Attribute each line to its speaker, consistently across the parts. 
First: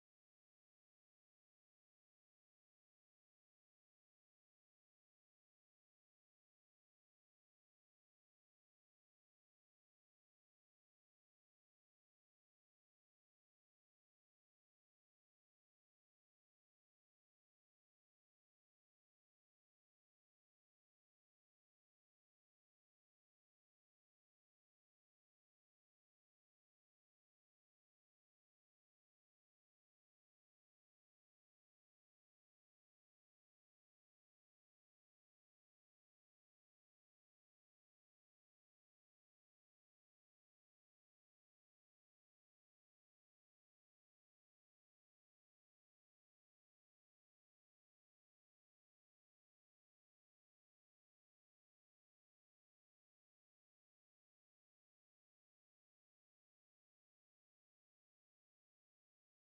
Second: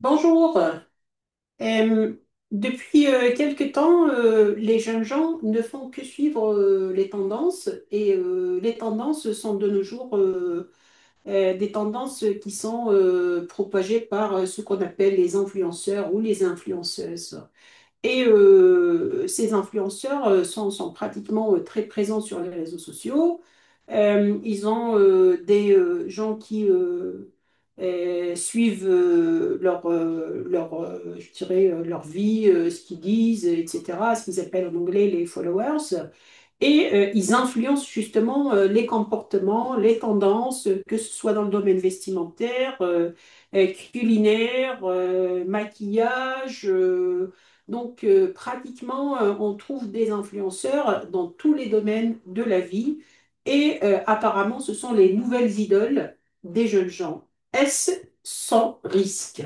Speaker 1: Bonjour. Euh, Depuis quelque temps, les jeunes gens ne font que suivre les tendances et les tendances sont de nos jours des tendances qui sont propagées par ce qu'on appelle les influenceurs ou les influenceuses. Et ces influenceurs sont pratiquement très présents sur les réseaux sociaux. Ils ont des gens qui suivent je dirais, leur vie, ce qu'ils disent, etc., ce qu'ils appellent en anglais les followers. Et ils influencent justement les comportements, les tendances, que ce soit dans le domaine vestimentaire, euh, culinaire, maquillage. Donc pratiquement, on trouve des influenceurs dans tous les domaines de la vie. Et apparemment, ce sont les nouvelles idoles des jeunes gens. Est-ce sans risque?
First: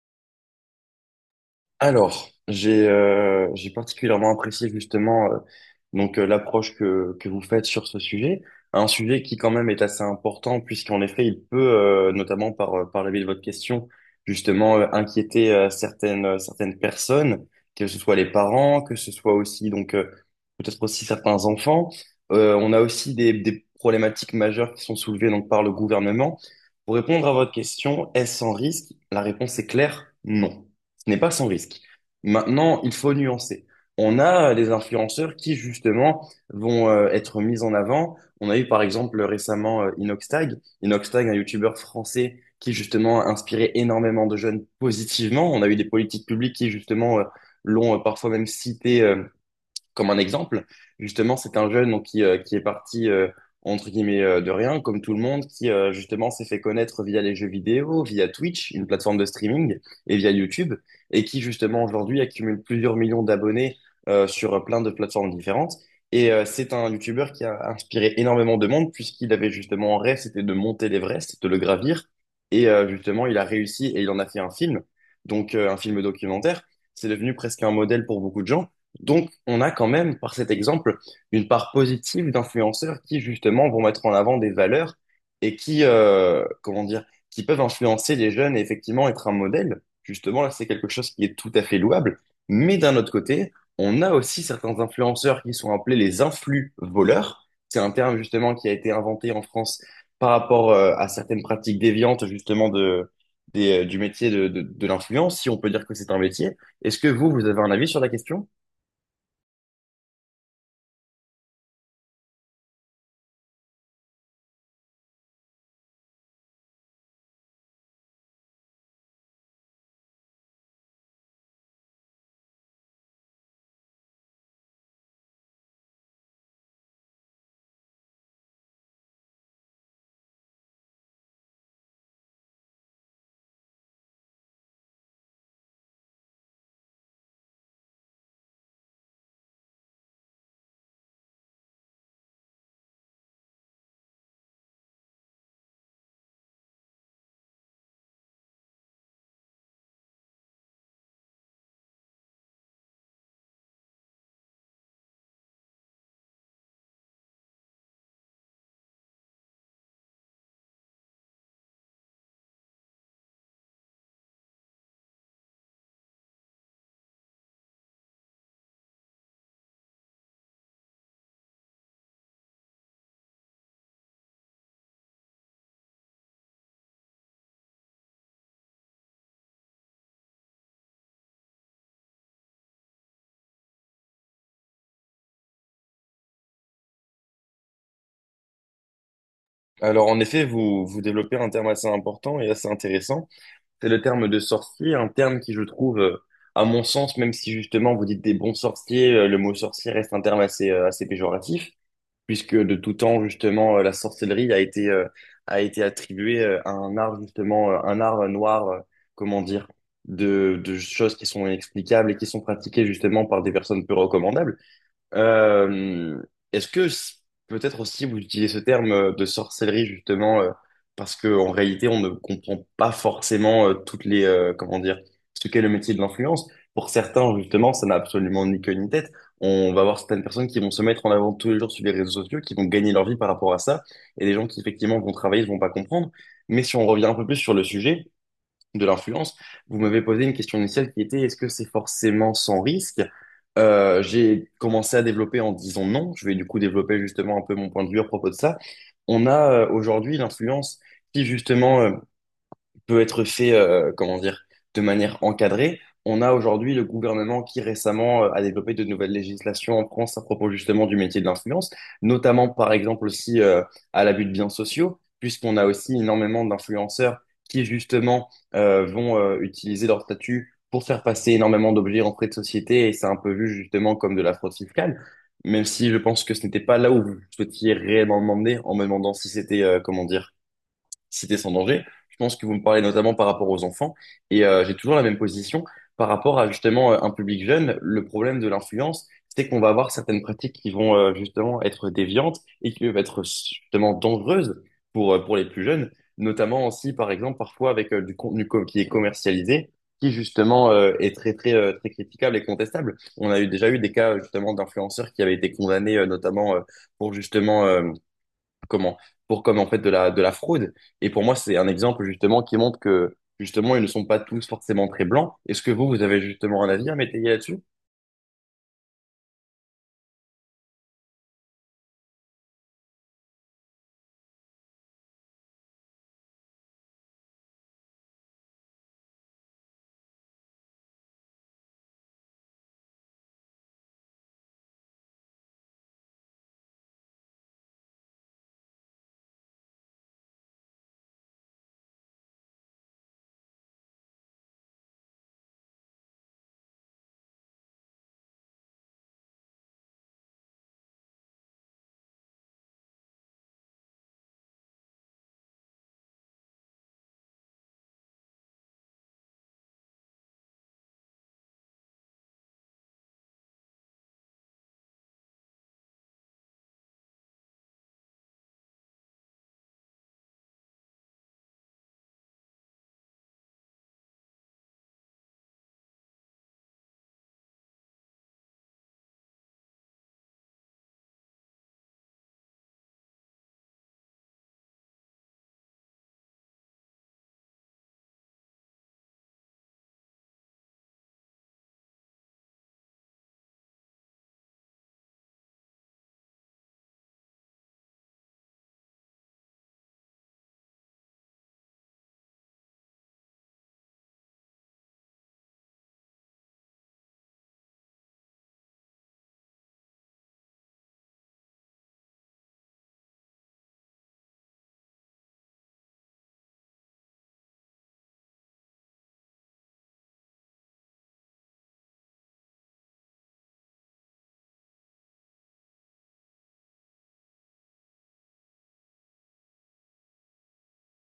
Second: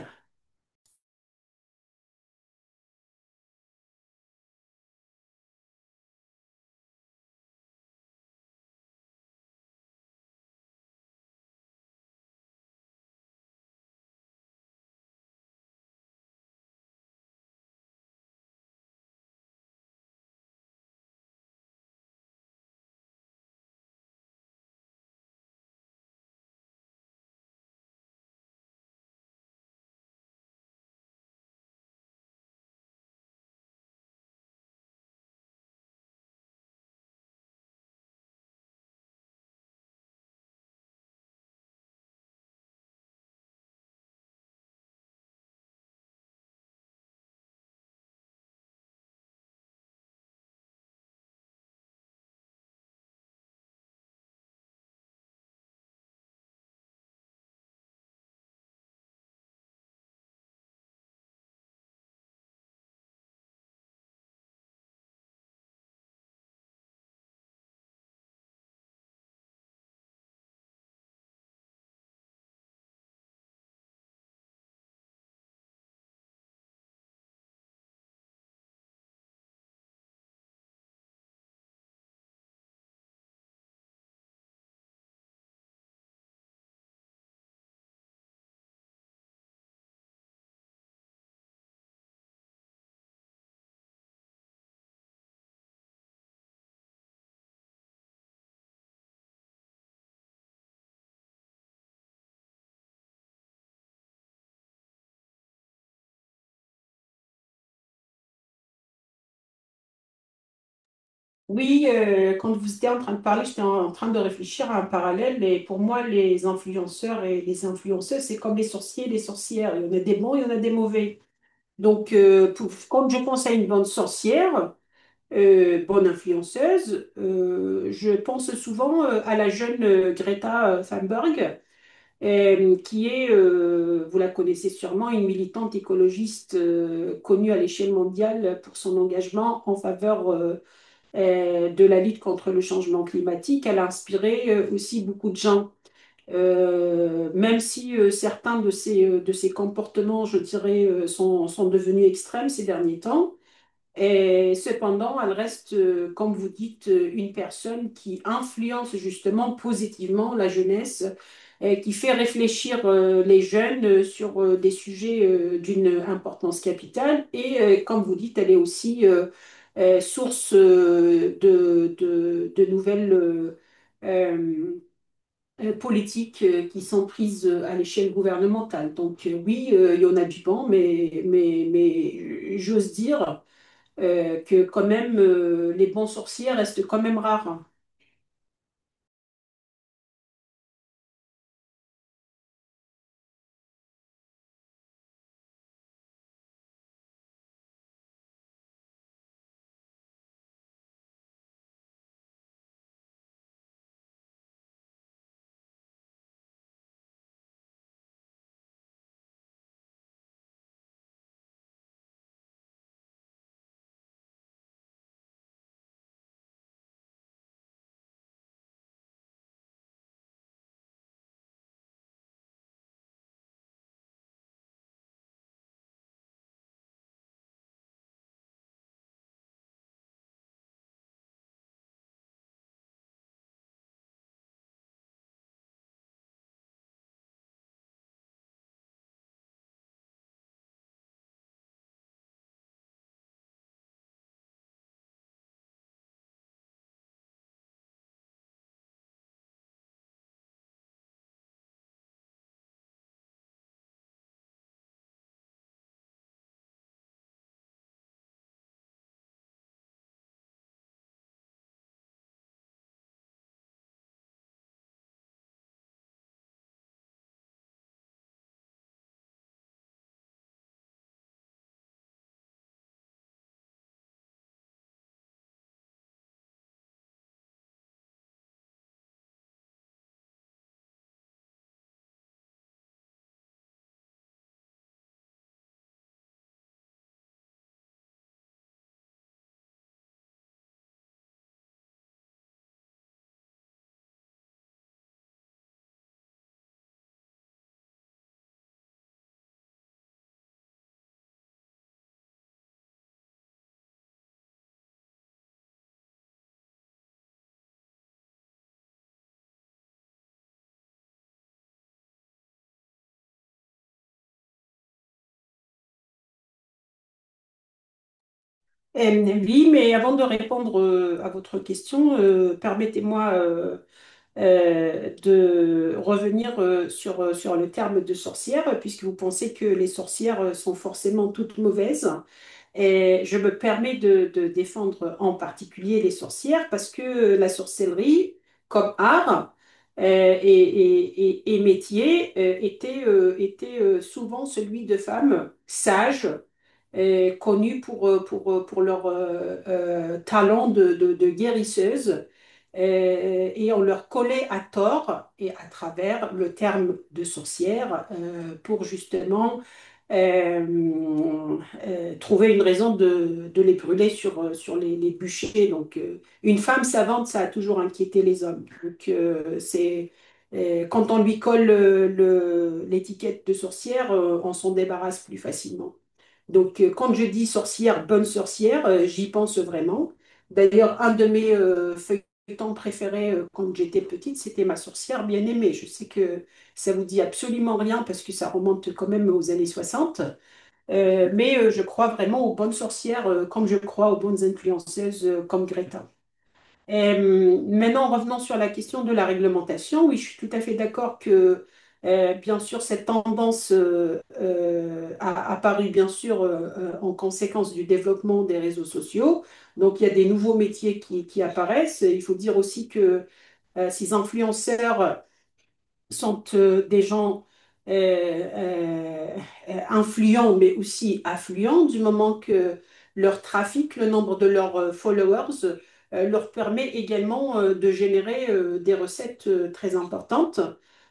Speaker 2: Alors, j'ai particulièrement apprécié justement, l'approche que vous faites sur ce sujet, un sujet qui quand même est assez important puisqu'en effet il peut notamment par la biais de votre question justement, inquiéter certaines personnes, que ce soit les parents, que ce soit aussi, peut-être aussi certains enfants. On a aussi des problématiques majeures qui sont soulevées donc par le gouvernement. Pour répondre à votre question, est-ce sans risque? La réponse est claire, non. Ce n'est pas sans risque. Maintenant, il faut nuancer. On a des influenceurs qui, justement, vont être mis en avant. On a eu, par exemple, récemment, Inoxtag. Inoxtag, un youtubeur français qui, justement, a inspiré énormément de jeunes positivement. On a eu des politiques publiques qui, justement, l'ont parfois même cité comme un exemple, justement, c'est un jeune donc, qui est parti, entre guillemets, de rien, comme tout le monde, justement, s'est fait connaître via les jeux vidéo, via Twitch, une plateforme de streaming, et via YouTube, et qui, justement, aujourd'hui, accumule plusieurs millions d'abonnés sur plein de plateformes différentes. C'est un YouTuber qui a inspiré énormément de monde, puisqu'il avait justement en rêve, c'était de monter l'Everest, de le gravir. Justement, il a réussi et il en a fait un film, un film documentaire. C'est devenu presque un modèle pour beaucoup de gens. Donc, on a quand même, par cet exemple, une part positive d'influenceurs qui, justement, vont mettre en avant des valeurs et qui, comment dire, qui peuvent influencer les jeunes et effectivement être un modèle. Justement, là, c'est quelque chose qui est tout à fait louable. Mais d'un autre côté, on a aussi certains influenceurs qui sont appelés les influx voleurs. C'est un terme, justement, qui a été inventé en France par rapport, à certaines pratiques déviantes, justement, de, du métier de, de l'influence, si on peut dire que c'est un métier. Est-ce que vous avez un avis sur la question?
Speaker 1: Oui, quand vous étiez en train de parler, j'étais en train de réfléchir à un parallèle. Et pour moi, les influenceurs et les influenceuses, c'est comme les sorciers et les sorcières. Il y en a des bons, il y en a des mauvais. Donc, quand je pense à une bonne sorcière, bonne influenceuse. Je pense souvent à la jeune Greta Thunberg, qui est, vous la connaissez sûrement, une militante écologiste connue à l'échelle mondiale pour son engagement en faveur de la lutte contre le changement climatique. Elle a inspiré aussi beaucoup de gens. Même si certains de de ses comportements, je dirais, sont devenus extrêmes ces derniers temps, et cependant, elle reste, comme vous dites, une personne qui influence justement positivement la jeunesse, et qui fait réfléchir les jeunes sur des sujets d'une importance capitale. Et comme vous dites, elle est aussi source de nouvelles euh, politiques qui sont prises à l'échelle gouvernementale. Donc oui, il y en a du bon, mais j'ose dire que quand même les bons sorciers restent quand même rares.
Speaker 2: Alors en effet, vous développez un terme assez important et assez intéressant. C'est le terme de sorcier, un terme qui je trouve, à mon sens, même si justement vous dites des bons sorciers, le mot sorcier reste un terme assez péjoratif, puisque de tout temps justement, la sorcellerie a a été attribuée à un art justement, un art noir, comment dire, de choses qui sont inexplicables et qui sont pratiquées justement par des personnes peu recommandables. Euh, est-ce que c- Peut-être aussi vous utilisez ce terme de sorcellerie justement, parce que en réalité on ne comprend pas forcément toutes les comment dire ce qu'est le métier de l'influence. Pour certains justement ça n'a absolument ni queue ni tête. On va voir certaines personnes qui vont se mettre en avant tous les jours sur les réseaux sociaux, qui vont gagner leur vie par rapport à ça, et des gens qui effectivement vont travailler ne vont pas comprendre. Mais si on revient un peu plus sur le sujet, de l'influence, vous m'avez posé une question initiale qui était est-ce que c'est forcément sans risque? J'ai commencé à développer en disant non. Je vais du coup développer justement un peu mon point de vue à propos de ça. On a aujourd'hui l'influence qui justement peut être fait, comment dire, de manière encadrée. On a aujourd'hui le gouvernement qui récemment a développé de nouvelles législations en France à propos justement du métier de l'influence, notamment par exemple aussi, à l'abus de biens sociaux, puisqu'on a aussi énormément d'influenceurs qui justement vont utiliser leur statut pour faire passer énormément d'objets en frais de société et c'est un peu vu justement comme de la fraude fiscale, même si je pense que ce n'était pas là où vous souhaitiez réellement demander en me demandant si c'était, comment dire, cité sans danger. Je pense que vous me parlez notamment par rapport aux enfants. J'ai toujours la même position par rapport à justement, un public jeune. Le problème de l'influence, c'est qu'on va avoir certaines pratiques qui vont, justement être déviantes et qui peuvent être justement dangereuses pour les plus jeunes, notamment aussi par exemple parfois avec qui est commercialisé, qui justement est très très critiquable et contestable. On a eu déjà eu des cas justement d'influenceurs qui avaient été condamnés notamment pour justement, comment pour comme en fait de la fraude et pour moi c'est un exemple justement qui montre que justement ils ne sont pas tous forcément très blancs, est-ce que vous avez justement un avis à m'étayer là-dessus?
Speaker 1: Oui, mais avant de répondre à votre question, permettez-moi de revenir sur le terme de sorcière, puisque vous pensez que les sorcières sont forcément toutes mauvaises. Et je me permets de défendre en particulier les sorcières parce que la sorcellerie, comme art et métier, était souvent celui de femmes sages, connues pour leur talent de guérisseuse. Et on leur collait à tort et à travers le terme de sorcière pour justement euh, trouver une raison de les brûler sur les bûchers. Donc, une femme savante, ça a toujours inquiété les hommes. Donc, quand on lui colle l'étiquette de sorcière, on s'en débarrasse plus facilement. Donc, quand je dis sorcière, bonne sorcière, j'y pense vraiment. D'ailleurs, un de mes feuilletons préférés quand j'étais petite, c'était Ma sorcière bien-aimée. Je sais que ça vous dit absolument rien parce que ça remonte quand même aux années 60. Je crois vraiment aux bonnes sorcières comme je crois aux bonnes influenceuses comme Greta. Maintenant, revenons sur la question de la réglementation. Oui, je suis tout à fait d'accord que, bien sûr, cette tendance a apparu, bien sûr, en conséquence du développement des réseaux sociaux. Donc, il y a des nouveaux métiers qui apparaissent. Il faut dire aussi que ces influenceurs sont des gens euh, euh, influents, mais aussi affluents, du moment que leur trafic, le nombre de leurs followers, leur permet également de générer des recettes très importantes.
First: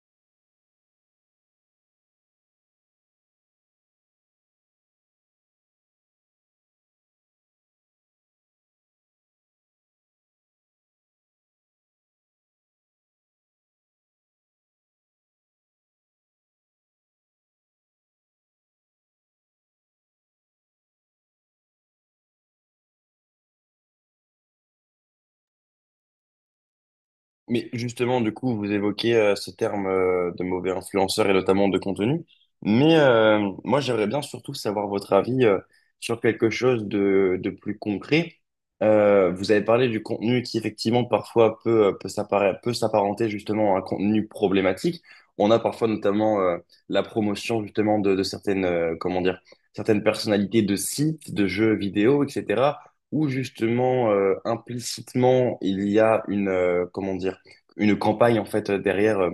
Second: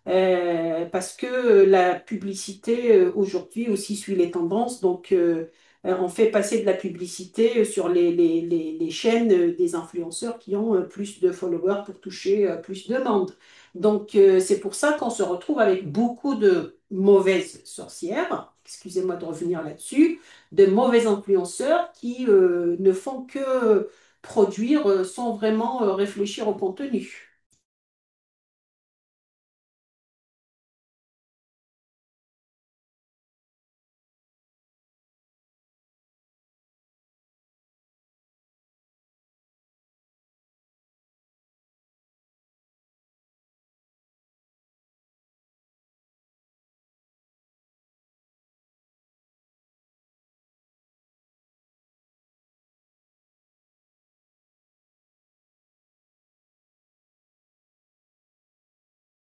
Speaker 1: Parce que la publicité aujourd'hui aussi suit les tendances, donc on fait passer de la publicité sur les chaînes des influenceurs qui ont plus de followers pour toucher plus de monde. Donc, c'est pour ça qu'on se retrouve avec beaucoup de mauvaises sorcières, excusez-moi de revenir là-dessus, de mauvais influenceurs qui ne font que produire sans vraiment réfléchir au contenu.
Speaker 2: Mais justement, du coup, vous évoquez ce terme de mauvais influenceur et notamment de contenu. Mais moi, j'aimerais bien surtout savoir votre avis sur quelque chose de plus concret. Vous avez parlé du contenu qui, effectivement, parfois peut, peut s'apparenter justement à un contenu problématique. On a parfois notamment la promotion justement de certaines, comment dire, certaines personnalités de sites, de jeux vidéo, etc., où justement, implicitement, il y a une, comment dire, une campagne en fait, derrière,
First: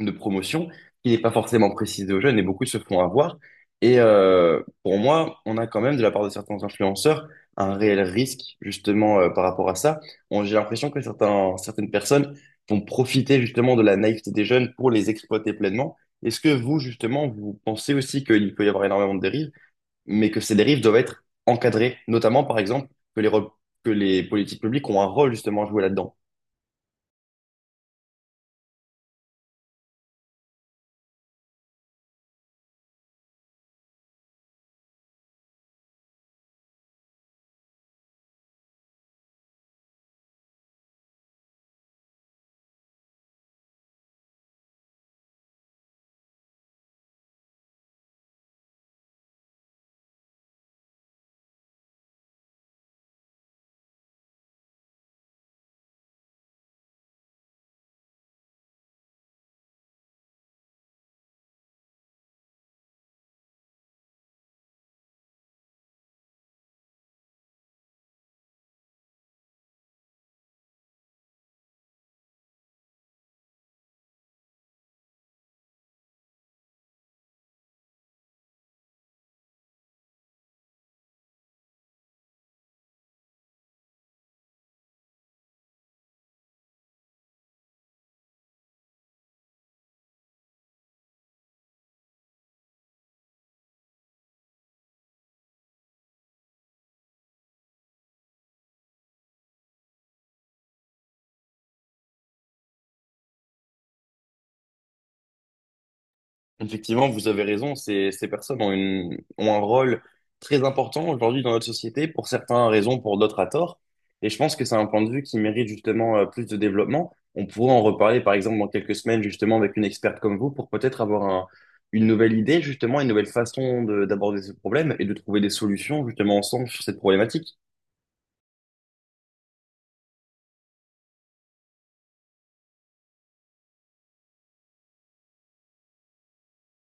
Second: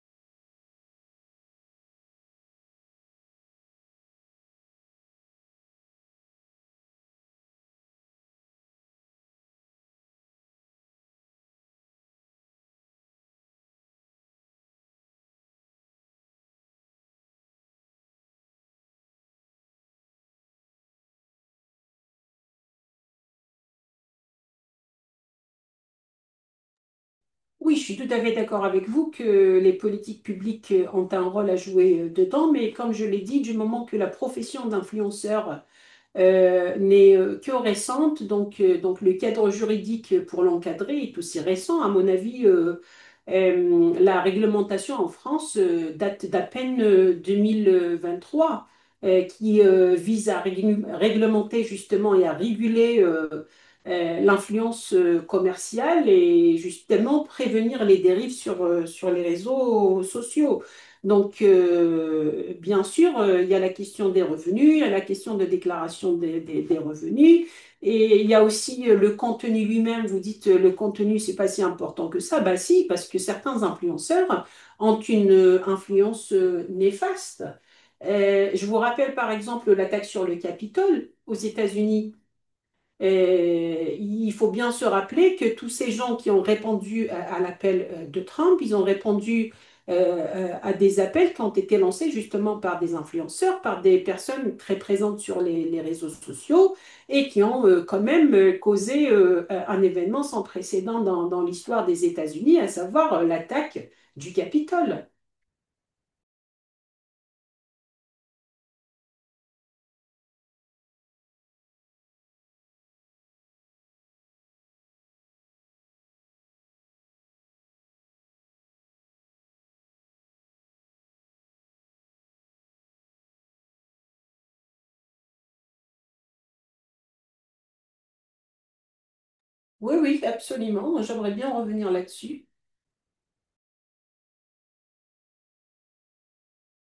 Speaker 2: de promotion qui n'est pas forcément précisée aux jeunes et beaucoup se font avoir. Pour moi, on a quand même de la part de certains influenceurs un réel risque justement, par rapport à ça. J'ai l'impression que certains, certaines personnes vont profiter justement de la naïveté des jeunes pour les exploiter pleinement. Est-ce que vous justement vous pensez aussi qu'il peut y avoir énormément de dérives, mais que ces dérives doivent être encadrées, notamment par exemple que que les politiques publiques ont un rôle justement à jouer là-dedans?
Speaker 1: Oui, je suis tout à fait d'accord avec vous que les politiques publiques ont un rôle à jouer dedans, mais comme je l'ai dit, du moment que la profession d'influenceur n'est que récente, donc le cadre juridique pour l'encadrer est aussi récent. À mon avis, la réglementation en France date d'à peine 2023, qui vise à réglementer justement et à réguler l'influence commerciale et justement prévenir les dérives sur les réseaux sociaux. Donc, bien sûr, il y a la question des revenus, il y a la question de déclaration des revenus, et il y a aussi le contenu lui-même. Vous dites, le contenu, c'est pas si important que ça. Bah si, parce que certains influenceurs ont une influence néfaste. Je vous rappelle par exemple l'attaque sur le Capitole aux États-Unis. Il faut bien se rappeler que tous ces gens qui ont répondu à l'appel de Trump, ils ont répondu euh, à des appels qui ont été lancés justement par des influenceurs, par des personnes très présentes sur les réseaux sociaux et qui ont quand même causé un événement sans précédent dans l'histoire des États-Unis, à savoir l'attaque du Capitole.
Speaker 2: Effectivement, vous avez raison, ces, ces personnes ont, une, ont un rôle très important aujourd'hui dans notre société, pour certains à raison, pour d'autres à tort. Et je pense que c'est un point de vue qui mérite justement plus de développement. On pourrait en reparler par exemple dans quelques semaines justement avec une experte comme vous pour peut-être une nouvelle idée justement, une nouvelle façon d'aborder ce problème et de trouver des solutions justement ensemble sur cette problématique.
Speaker 1: Oui, oui, absolument. J'aimerais bien revenir là-dessus.